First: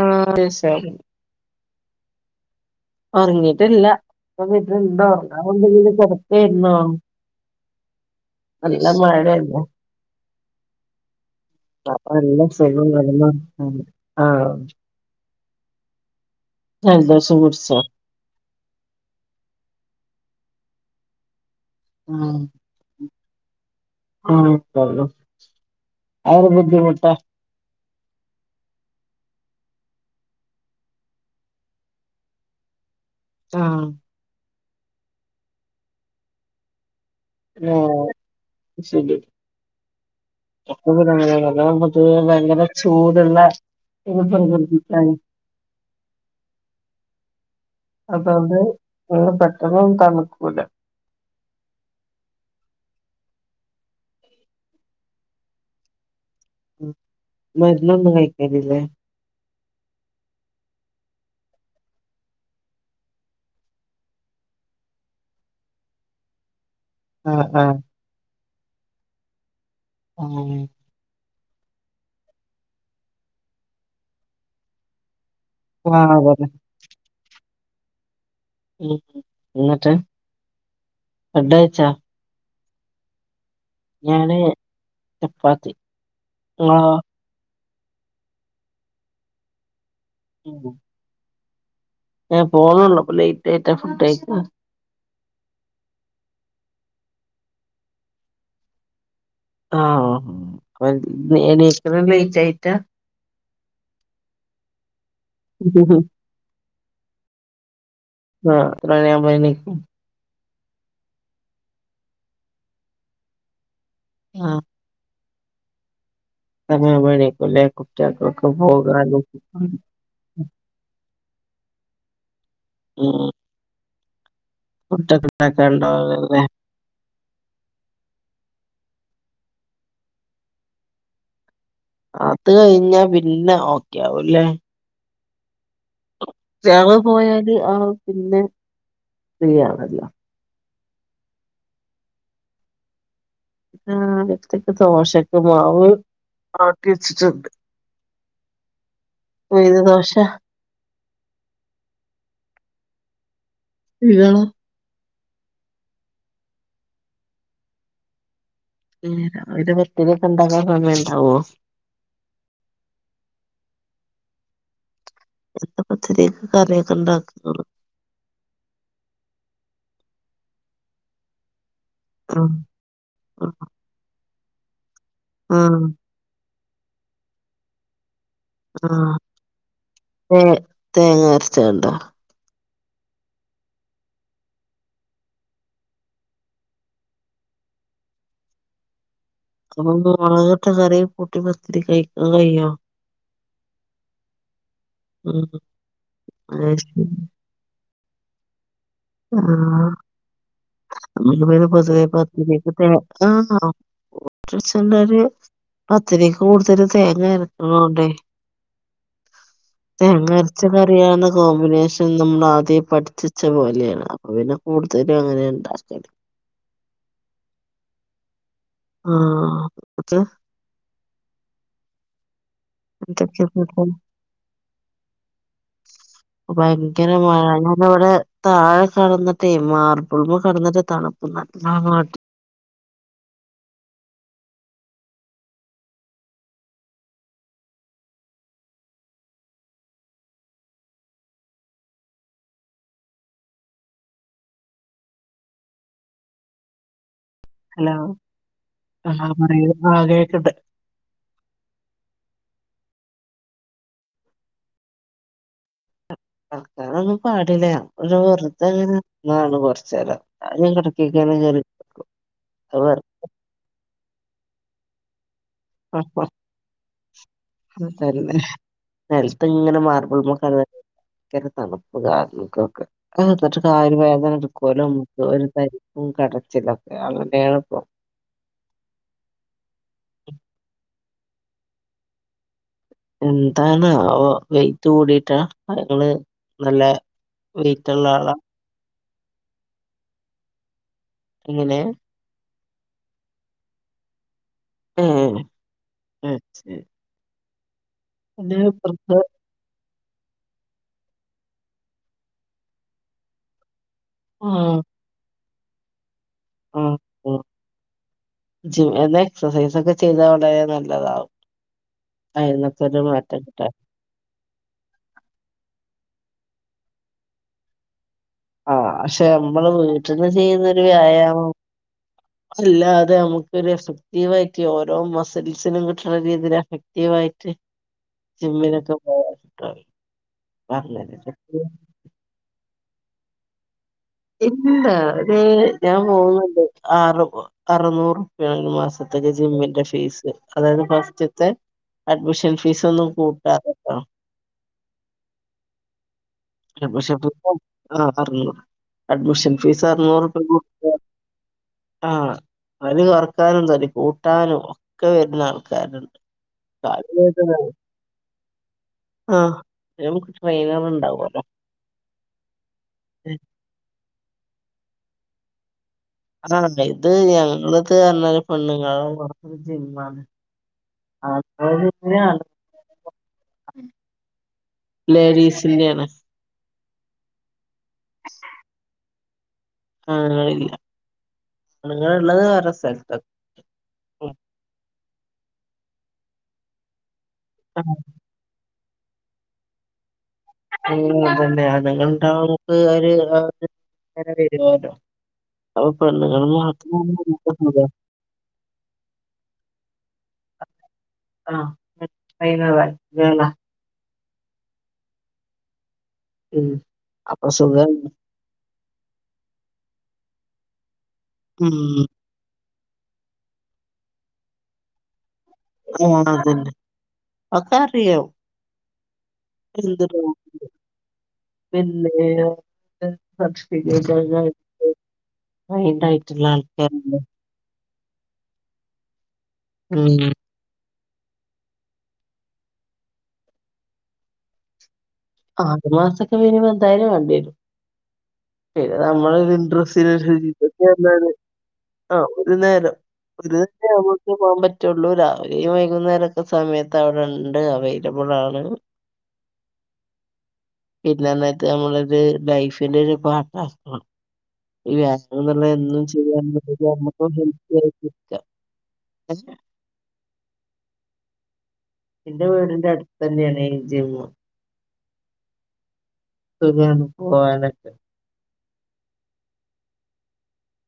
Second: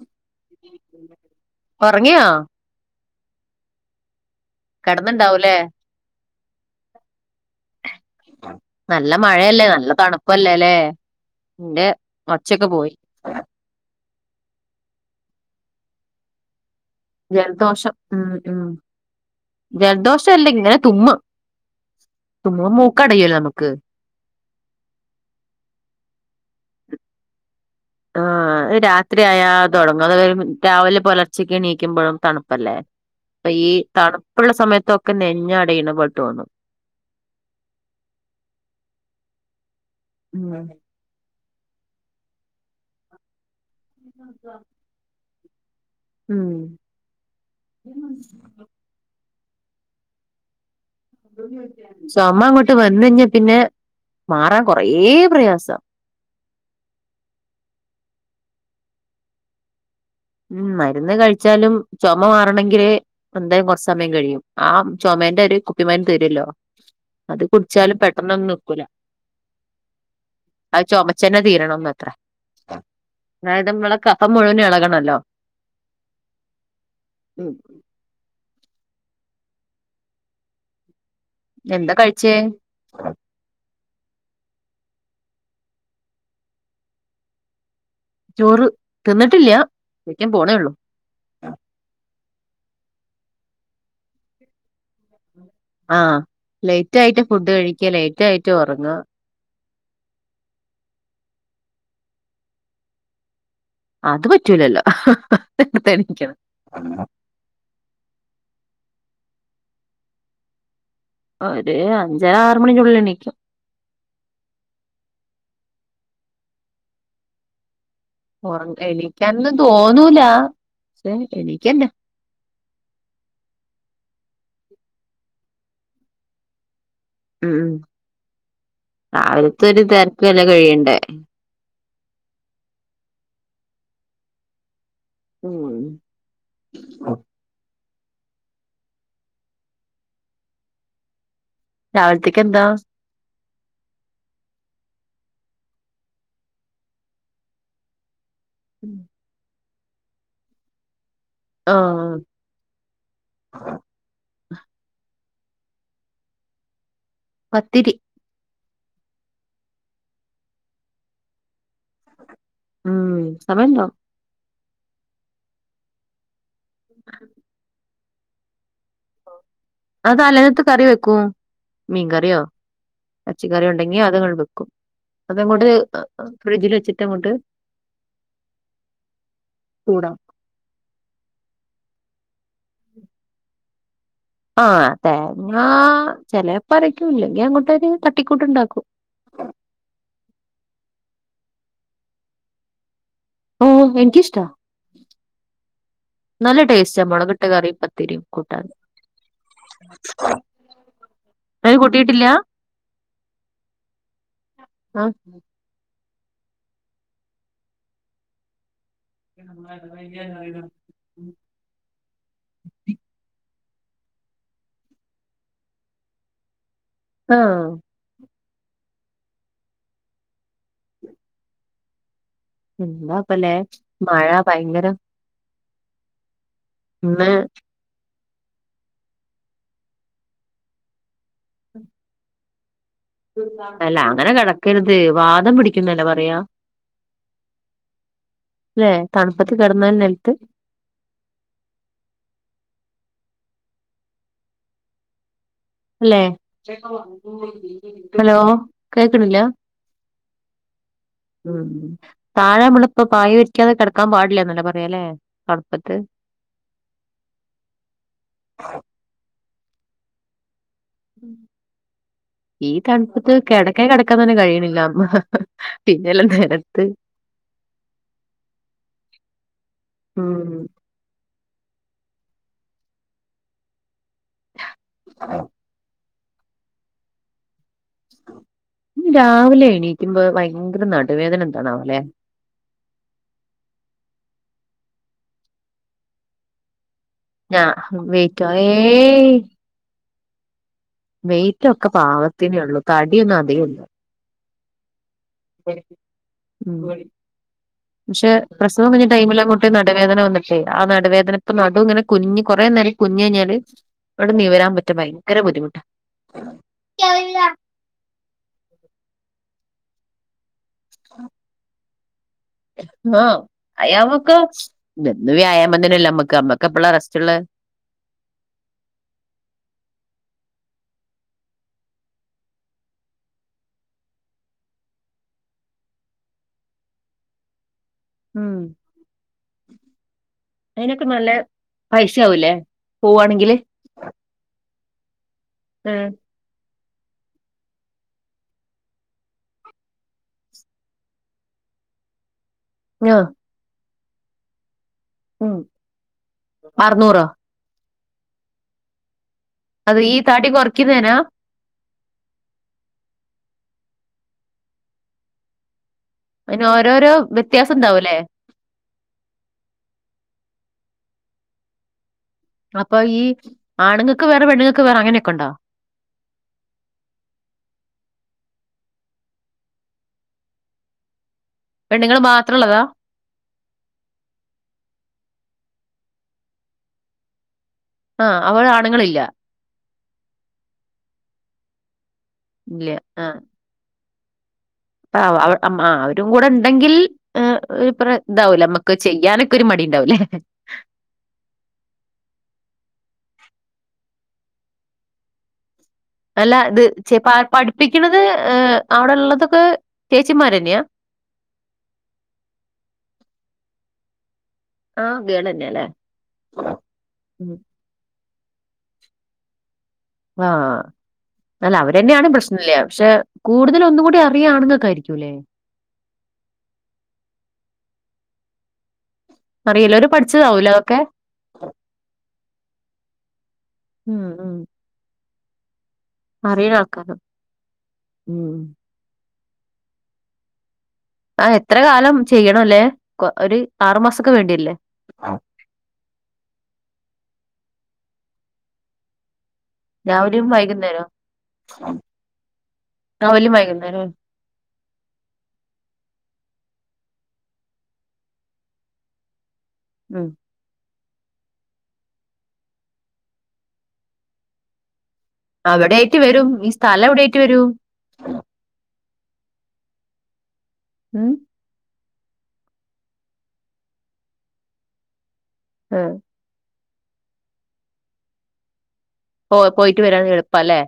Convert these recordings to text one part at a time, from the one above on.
ആഹ് ശരി ഒറങ്ങിയാ ഉറങ്ങിട്ടില്ല ത് ഉറക്കാൻ കിടന്നുണ്ടാവൂലേ കൊണ്ട് കിടത്തിയായിരുന്നോ നല്ല മഴയല്ലേ നല്ല തണുപ്പല്ലേല്ലേ എന്റെ നല്ല ഒച്ചയൊക്കെ സുഖം പോയി വരുന്നോ ആഹ് ജലദോഷം പിടിച്ചോ ജലദോഷം ഉം ഉം ജലദോഷ അല്ലെ ഇങ്ങനെ തുമ്മ് തുമ്മുമ്പ മൂക്ക് അടയല്ലോ നമുക്ക് ആക്കള്ളൂ അവരു ബുദ്ധിമുട്ട ആഹ് അത് രാത്രിയയാ തുടങ്ങും അത് രാവിലെ പുലർച്ചക്ക് എണീക്കുമ്പോഴും തണുപ്പല്ലേ അപ്പൊ ഈ ആഹ് തണുപ്പുള്ള സമയത്തൊക്കെ നെഞ്ഞടയിന്ന പോലെതോന്നു ആഹ് ശെരി ഉം പൊതുവെ ഭയങ്കര ചൂടുള്ള ഇത്ങ്കിക്കാണ് ഉം അപ്പൊ അത് പെട്ടെന്ന്ന്നും തണുക്കൂല ചുമ അങ്ങോട്ട് വന്നഞ്ഞാ പിന്നെ മാറാൻ കൊറ പ്രയാസം മരുന്നൊന്നും കായിക്കലില്ലേ ഉം മരുന്ന് കഴിച്ചാലും ചുമ മാറണമങ്കില് എന്തായാലും കുറ സമയം കഴിയും ആ ചുമേന്റെ ഇടയിൽ കുപ്പി മരുന്ന് തരില്ലോ അത് ആഹ് ആഹ് കുടിച്ചാലും പെട്ടെന്നൊന്നും നിക്കൂല ആഹ്മ്മ് ചുമച്ചനെ തീരണംന്ന്ത്ര അതായത് നമ്മളെ കഫം മുഴുവൻ ഇളകണല്ലോ ആഹ് അതെ ഉം ഉം എന്നിട്ട് ഫുഡ് കഴിച്ചോ എന്താ കഴിച്ചേ ഞാന് ചപ്പാത്തി ഇങ്ങളോ ചോറ് തിന്നിട്ടില്ല വക്കാൻ പോണേ ഉള്ളൂ ഏഹ് പോണള്ളൂ അപ്പൊ ലേറ്റ് ആയിട്ടാ ഫുഡ് കയ്ക്ക ആ ലൈറ്റ് ആയിട്ട് ഫുഡ് കഴിക്ക ലൈറ്റ് ആയിട്ട് ഒറങ്ങ ആ എനീക്ക്ണ ലൈറ്റ് ആയിട്ടാ അത് പറ്റൂലല്ലോ [unintelligible] ആ എത്ര മണി ആവുമ്പ എനിക്കും ഒര് അഞ്ചര ആറ് മണിന്റെ ഉള്ളില് എണിക്കും ആ [unintelligible] കുട്ടിയെൾക്കൊക്കെ പോകാനും ഒന്നൂല പക്ഷെ എണീക്കന്നെ ഉം ഫുഡോക്കെ ഉണ്ടാക്കാൻ ഇണ്ടാവു ലെ ഉം രാവിൽത്തെ ഒരു തെരക്ക് എല്ലം കഴിയണ്ടേ അത് കഴിഞ്ഞാ പിന്നെ ഓക്കെ ആവു ലെ ഉം വേറെ പോയാല് ആ പിന്നെ ഫ്രീയാണല്ലോ രാവിൽത്തക്ക് എന്താ ആ [unintelligible] ക്ക് ദോശക്ക് മാവ് ആട്ടി വെച്ചിട്ടുണ്ട് ഉഴുന്ന് ദോശ ആ ഇയാളോ പത്തിരി ഏ അയിന് പത്തിരി ഒക്ക ഇണ്ടാക്കാൻ സമയം ഇണ്ടാവോ ഉം സമയണ്ടാവും ചുട്ട പത്തിരീക്ക് കറിയൊക്കെ ഇണ്ടാക്ക [unintelligible] ആ തലേന്നത്തെ കറി വെക്കും മീൻകറിയോ ഉം എർച്ചി ഉം കറിയോ ഇണ്ടങ്കി അതങ്ങട് വെക്കും അതങ്ങോട്ട് ഉം ഫ്രിഡ്ജില് വെച്ചിട്ടങ്ങോട്ട് ആ ചൂടാവും തെ തേങ്ങ അര്ചാണ്ടോ ആ തേങ്ങ ആ ചേലെപ്പരക്കും ഇല്ലെങ്കി അങ്ങോട്ടരു തട്ടിക്കൂട്ട് ഇണ്ടാക്കും അപ്പൊ മൊളകിട്ട കറി കൂട്ടി പത്തിരി കഴിക്കാൻ കയ്യോ ഓ എൻക്ക് ഇഷ്ട ഉം നല്ല അത് ടേസ്റ്റ ശരി മൊള ട്ട കറിം പത്തിരിം കൂട്ടാൻ ആ [unintelligible] അത് പൊതുവെ കൂട്ടിയിട്ടില്ല പത്തിരീക്ക് തെ ആ ആഹ് [unintelligible] പത്തിരീക്ക് കൂടുതല് തേങ്ങ അരക്ക്ണോണ്ടെ തേങ്ങ അര്ച്ച കറിയാണ് കോമ്പിനേഷ നമ്മള് ആദ്യേ പഠിച്ചച്ച പോലെയാണ് അപ്പൊ പിന്നെ കൂടുതലും അങ്ങനെ ഇണ്ട [unintelligible] ആ ആ ഉച്ച എന്താപ്പ എന്തൊക്കെ ലെ കൂട്ടാൻ മഴ ഭയങ്കര ഭയങ്കര ഇന്ന് മഴ എവ്ടെ താഴെ കട്ന്നിട്ടേ മാർബ്ൾമേ കട്ന്നിട്ട് തണുപ്പ് [unintelligible] അല്ല അങ്ങന കടക്കര്ത് വാദം പിടിക്കുന്നല്ലേ പറയാ അല്ലെ തൺപ്പത്ത് കട്ന്നാൽ നെൽത്ത് ല്ലേ ഹലോ ആഹ് കേക്കണില്ല. പറയൂ ആഹ് കേക്ക്ണ്ട് താഴെ മ്മള് പ്പ പായ വിരിക്കാതെ കിടക്കാൻ പാടില്ല എന്നല്ലേ പറയാല്ലെ തണുപ്പത്ത്. കിടക്കാനൊന്നും പാടില്ല. ഒരു വെറുതെങ്ങ ന്നണ് കുറച്ച് നേരം. ഈ തണുപ്പത്ത് കിടക്കെ കിടക്കാൻ തന്നെ കഴിയണില്ല. പിന്നെയല്ലേ നിലത്ത്. അതന്നെ നിലത്ത് ഇങ്ങനെ മാർബിൾമേ കി ഉം ഭയങ്കര തണുപ്പ് കാല്ക്കൊക്കെ ത കാല് വേദന എടുക്കുവലോ? മുട്ട് വേദന ഉം കടച്ചിലൊക്കെ ആണ് എളുപ്പം. രാവിലെ എണീക്കുമ്പോ ഭയങ്കര നാടു വേദന എന്താണാവല്ലെ?. എന്താണ് അവോ വെയ്റ്റ് കൂടിട്ടാ അങ്ങള് നല്ല ഞാ വെയിറ്റുള്ള ആളാ വെയിറ്റോ ഏയ് വെയ്റ്റ് എങ്ങനെ ഒക്കെ പാകത്തിനേ ഉള്ളൂ. തടിയൊന്നും അതികം ഇല്ല. ഉം പക്ഷെ അല്ലേലും പ്രസവം വെറുതെ ടൈമിലങ്ങോട്ട് ന നടുവേദന വന്നിട്ടേ ആ നടുവേദന ഇപ്പൊ നടു ഇങ്ങനെ കുനിഞ്ഞ് കുറേ നേരം കുനിഞ്ഞ് കഴിഞ്ഞാല് അങ്ങട് നിവരാൻ ആഹ് പറ്റും ഭയങ്കര ബുദ്ധിമുട്ടാ ആഹ് ആഹ് ജിം എന്ന എക്സർസൈസ് ഒക്കെ ചെയ്താൽ വളരെ നല്ലതാകും. ആഹ് വ്യായാമക്കെ എന്നും വ്യായാമം തന്നല്ലേ നമ്മക്ക്, നമ്മക്ക് എപ്പള്ളാ റെസ്റ്റുള്ള ആഹ് പക്ഷെ നമ്മള് വീട്ടിൽന്ന് ചെയ്യുന്നൊരു വ്യായാമം. [inaudible] അല്ല അതെ നമുക്കൊരു എഫക്റ്റീവായിട്ട് ഓരോ മസിൽസിനും കിട്ടണ രീതിയിൽ എഫക്റ്റീവായിട്ട്. ഉം ജിമ്മിലൊക്കെ [unintelligible] പൈസ ആവൂല്ലേ, പൂവാണെങ്കില്. ഇല്ല ഒരു ഞാൻ പോകുന്നുണ്ട്. ആറ് അറുനൂറ് രൂപ്പയാണ് ഒരു മാസത്തേക്ക് ജിമ്മിന്റെ ഫീസ്, അതായത് ഫസ്റ്റിത്തെ അഡ്മിഷൻ ഫീസ് ഒന്നും ആഹ് കൂട്ടാതെട്ടൊ ഉം അഡ്മഷൻ അറുന്നൂറോ ആ അറുനൂറ്, അഡ്മിഷൻ ഫീസ് അത് ഈ അറുനൂറ് പ തടി കുറയ്ക്കുന്നേനാ ആഹ് അതു കൊറക്കാനും തടി കൂട്ടാനും ഒക്കെ വരുന്ന ആൾക്കാരുണ്ട്. അതിന് കാല് ഓരോരോ വ്യത്യാസം ഉണ്ടാവുംല്ലേ?. ആഹ് നമുക്ക് ട്രെയിനറുണ്ടാവുമല്ലോ. അപ്പൊ ഈ ആണുങ്ങൾക്ക് വേറെ, പെണ്ണുങ്ങൾക്ക് വേറെ, അങ്ങനെയൊക്കെ ഉണ്ടോ. ആഹ ഇത് ഞങ്ങളത് അന്നാല് പെണുങ്ങള് നടത്തുന്ന ജിമാണ്. പെണ്ണുങ്ങൾ [unintelligible] മാത്രം ഉള്ളതാ ലേഡീസിന്റെയാണ്. ആഹ് അവടെ ആണുങ്ങളില്ല. ആണുങ്ങളില്ല. ആണുങ്ങളുള്ളത് വേറെ ഇല്ല സ്ഥലത്ത്. അ വ മ അവരും കൂടെ ഉണ്ടെങ്കിൽ ആ, ഒരു പ്ര ഉണ്ടാവുല്ല നമുക്ക് ചെയ്യാനൊക്കെ ഒരു മടി ഉണ്ടാവല്ലേ?. ഉം അതന്നെ ആണുങ്ങണ്ടാമ്പോ നമുക്ക് ഒരു [unintelligible] ങ്ങന വരുവല്ലോ. അപ്പൊ പെണ്ണുങ്ങള് മാത്രം [unintelligible] അത് അവിടെയുള്ളതൊക്കെ ചേച്ചിമാര് ന്നെയാ?. ആ ഹൈ ന ഗേളാ ആഹ് ഗേള് തന്നെയ അല്ലേ. ഉം അപ്പം സുഖം ആഹ് അല്ല ഉം അവരെന്നെയാണ് പെസ് ഇല്ലാ പക്ഷെ കൂടുതൽ ഒന്ന് കൂടി അറിയാ ആണ്ങ്ങക്കായിരിക്കൂലേ ആഹ് അതെന്നെ. ഒക്കെ അറിയും [unintelligible] പഠിച്ചതാവുംലെ ഒക്കെ പിന്നെ ഉം [unintelligible] അറീണാക്കാരം ആൾക്കാരുണ്ട് ഉം ഉം ഉം ആഹ് എത്ര കാലം ചെയ്യണൊല്ലേ ഒരു ആറ് മാസൊക്കെ വേണ്ടിവര്ല്ലേ ആറ് മാസൊക്കെ മിനിമം എന്തായാലും വാണ്ടിരും. പിന്നെ നമ്മളൊരു രാവിലെയും ഇന്ട്രെസ്റ്റ് വൈകുന്നേരം [unintelligible] ആഹ് ഒരു നേരം ഒരു രാവിലെയും നേര വൈകുന്നേരം [unintelligible] ക്കു പോം പറ്റൊള്ളൂ. രാവിലെയും വൈകുന്നേരൊക്കെ സമയത്ത് അവിടെണ്ട് അവൈലബിൾ ആണ്. ഉം പിന്നെന്നെക്ക് നമ്മളത് ലൈഫിന്റെ ഒരു പാട്ടാ അവിടെ ആയിട്ട് വരും ഈ സ്ഥലം എവിടെ ആയിട്ട് വരും [unintelligible] [unintelligible] ഉം ഇന്റെ വീടിന്റെ അടുത്തന്നെയാണേ ഈ ജിമ്മ് ആഹ് സുഖാണ് പോവാനൊക്കെ പോ പോയിട്ട് വരാന് എളുപ്പാല്ലേ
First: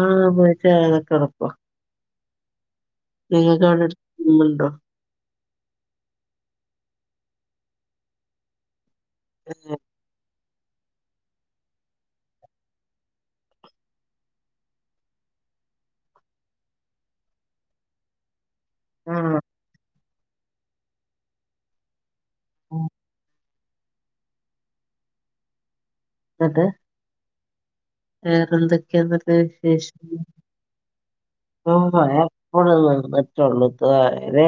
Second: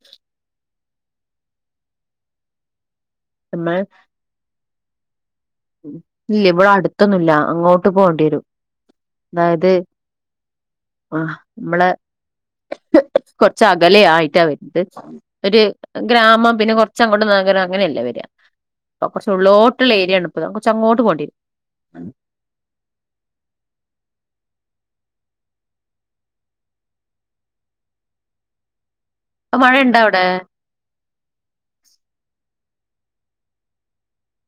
ആഹ് പോയിട്ട് വരാനൊക്കെ എളുപ്പ നിങ്ങക്ക് നമ്മൾ അവിടെ എട്ത്ത് ജിമ്മ്ണ്ടോ? ഇല്ല ഇവിടെ അടുത്തൊന്നുംല്ല. അങ്ങോട്ട് പോണ്ടിയെരും. അതായത് ആഹ് ഇമ്മളെ കൊറച്ച് അകലെയായിട്ടാ [unintelligible] ഒര് ഗ്രാമം പിന്നെ കൊർച്ചങ്ങോട്ട് നഗരം അങ്ങനെയല്ലേ വര അത് കൊർച്ച് ആഹ് ഉള്ളോട്ട്ള്ള ഏരിയാണ്പ്പത്. [unintelligible] കൊർച്ചങ്ങോട്ട് പോണ്ടിയേരും. ഉം ന്നിട്ട് വേറെന്തൊക്കെയാെന്ന്ട്ട് അപ്പൊ മഴ ഉണ്ടോ വിശേഷം? അവിടെ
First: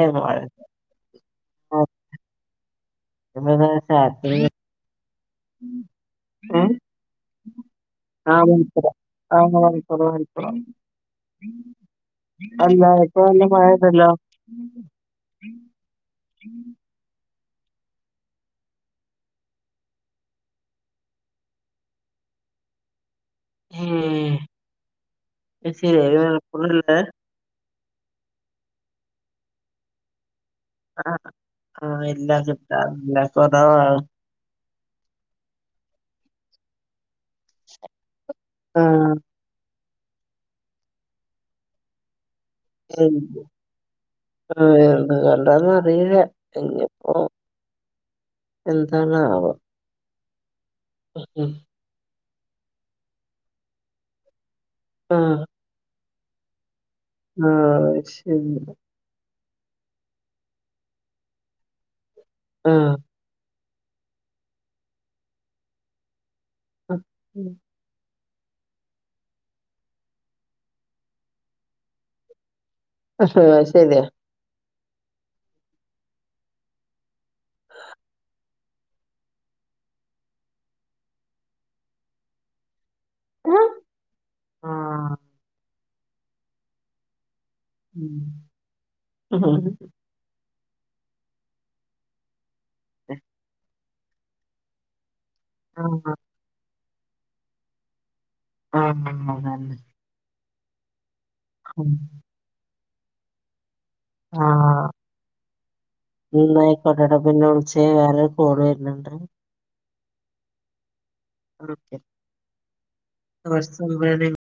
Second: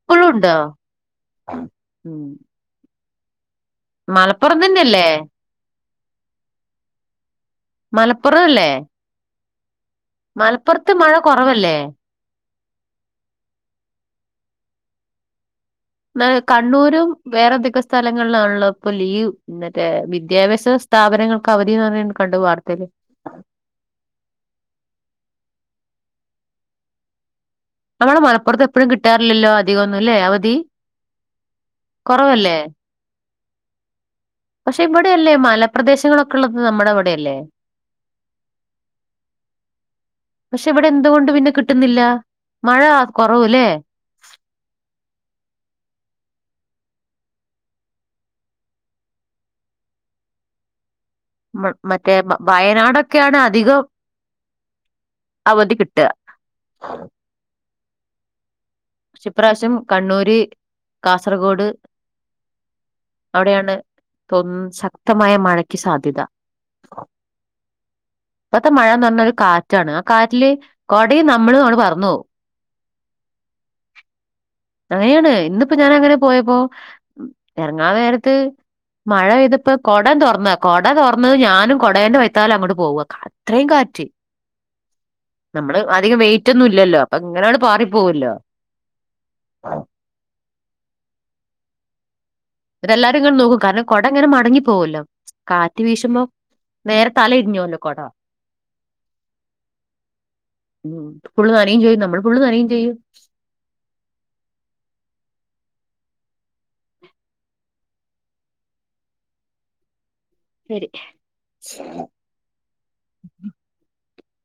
ഇപ്പളും ഉണ്ടോ ഉം [unintelligible] മലപ്പുറം തന്നെയല്ലേ ഉം മലപ്പുറം ആഹ് [unintelligible] മൽപ്പൊർത്ത് മഴ കൊറവല്ലേ? അല്ല ഇപ്പൊ നല്ല മഴണ്ടല്ലോ ന്നാ കണ്ണൂരും വേറെന്തൊക്കെ സ്ഥലങ്ങൾലാണല്ലോ ഇപ്പൊ ലീവ് മറ്റേ വിദ്യാഭ്യാസ സ്ഥാപനങ്ങൾക്ക് അവധീന്ന് പറീണ കണ്ടു വാർത്തേല് ഉം [unintelligible] ഞമ്മളെ മലപ്പൊറത്ത് എപ്പഴും കിട്ടാറില്ലല്ലോ അധികൊന്നും ല്ലേ അവധി ആഹ് ആഹ് ഇല്ലാ കുറവല്ലേ കിട്ടാറില്ല കൊറവാണ്. പക്ഷെ ഇവിടെയല്ലേ മലപ്രദേശങ്ങളൊക്കെള്ളത് നമ്മടെ ഇവിടെയല്ലേ ആഹ് പക്ഷെ ഇവ്ടെ എന്തുകൊണ്ട് പിന്നെ കിട്ടുന്നില്ല മഴ എന്ത് കൊറവ് ല്ലേ. ആഹ് എന്ത് കൊണ്ടാന്ന് അറീല ഇഞ്ഞിപ്പോ എന്താന്നാവോ മ മറ്റേ വയനാടൊക്കെണ് അധികം ആഹ് അവധി കിട്ട ആ ശെരി ഇപ്രാവശ്യം കണ്ണൂര്, കാസർഗോഡ് ആഹ് അവിടെയാണ് ഇപ്പം ശക്തമായ മഴയ്ക്ക് സാധ്യത ആ ഇപ്പത്തെ മഴാന്ന് പർഞ്ഞ ഒരു കാറ്റാണ് ആ കാറ്റില് കൊടേം നമ്മളും ആണ്ട് പർന്നോവും [unintelligible] അത് ശെരിയാ അങ്ങനെയാണ് ഇന്നിപ്പോ ഞാൻ അങ്ങനെ പോയപ്പോ എർങ്ങാൻ നേരത്ത് മഴെയ്തപ്പോ കൊടണ്ട് തൊർന്ന കൊട തൊർന്നത് ഞാനും കൊടേന്റെ വൈത്താലങ്ങോട്ട് പോവാ അത്രേം കാറ്റ് ആഹ് നമ്മള് അധികം വെയ്റ്റൊന്നുല്ലല്ലോ പ്പൊ ഇങ്ങനാണ്ട് പാറി പോവല്ലോ ആഹ് ഇവരെല്ലാരും ഇങ്ങനെ നോക്കും കാരണം കൊടങ്ങനെ മടങ്ങി പോവല്ലോ കാറ്റ് ആഹ് വീശുമ്പോ നേരെ തല തിരിഞ്ഞുന്റെ കൊട ആ [unintelligible] ഉം ഫുള്ള് നനയും ചെയ്യും നമ്മള് ഫുള്ള് നനയും ചെയ്യും ആഹ് ന്നാ അയ്ക്കോട്ടെ ട്ടോ പിന്നെ വിൾച്ചേ വേറൊരു കോള് വെര്ണ് ണ്ട് ശെരി [unintelligible]